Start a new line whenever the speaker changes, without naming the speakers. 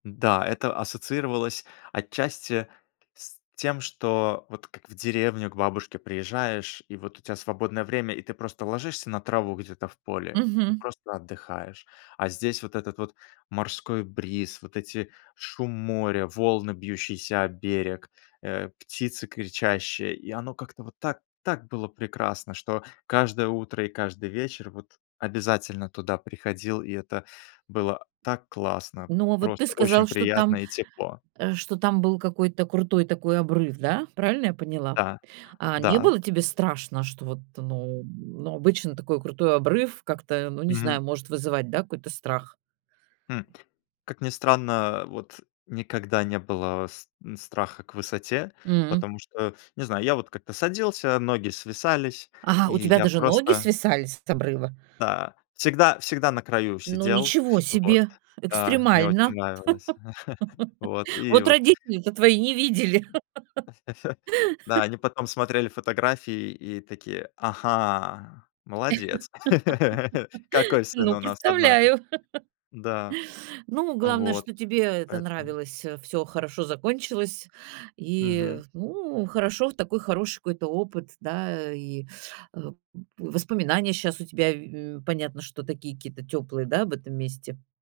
Да, это ассоциировалось отчасти с тем, что вот как в деревню к бабушке приезжаешь, и вот у тя свободное время, и ты просто ложишься на траву где-то в поле и
Мгм.
просто отдыхаешь. А здесь вот этот вот морской бриз, вот эти шум моря, волны, бьющиеся о берег, э, птицы кричащие, и оно как-то вот так так было прекрасно, что каждое утро и каждый вечер вот обязательно туда приходил, и это было, а, так классно.
Ну, а вот ты
Просто очень
сказал, что
приятно
там,
и тепло.
э, что там был какой-то крутой такой обрыв, да, правильно я поняла?
Да,
А не
да.
было тебе страшно, что вот, ну, м, ну, обычно такой крутой обрыв как-то, ну, не знаю,
Мгм.
может вызывать, да, какой-то страх?
Хм, как ни странно, вот никогда не было с н страха к высоте,
М.
потому что, не знаю, я вот как-то садился, ноги свисались,
Ага,
и
у тебя
я
даже ноги
просто
свисали с с обрыва?
Да, всегда всегда на краю
Ну,
сидел.
ничего
Вот,
себе,
да, мне очень
экстремально.
нравилось. Вот и
Вот
вот.
родители-то твои не видели.
Да, они потом смотрели фотографии и такие: "Ага, молодец, какой сын
Ну,
у нас, однако".
представляю.
Да,
Ну, главное,
вот.
что тебе это
Поэтому
нравилось, всё всё хорошо закончилось, и, э,
Мгм.
ну, хорошо, в такой хороший какой-то опыт, да, и, э, м, воспоминания щас у тебя, вь у понятно, что такие какие-то тёплые, да, об этом месте.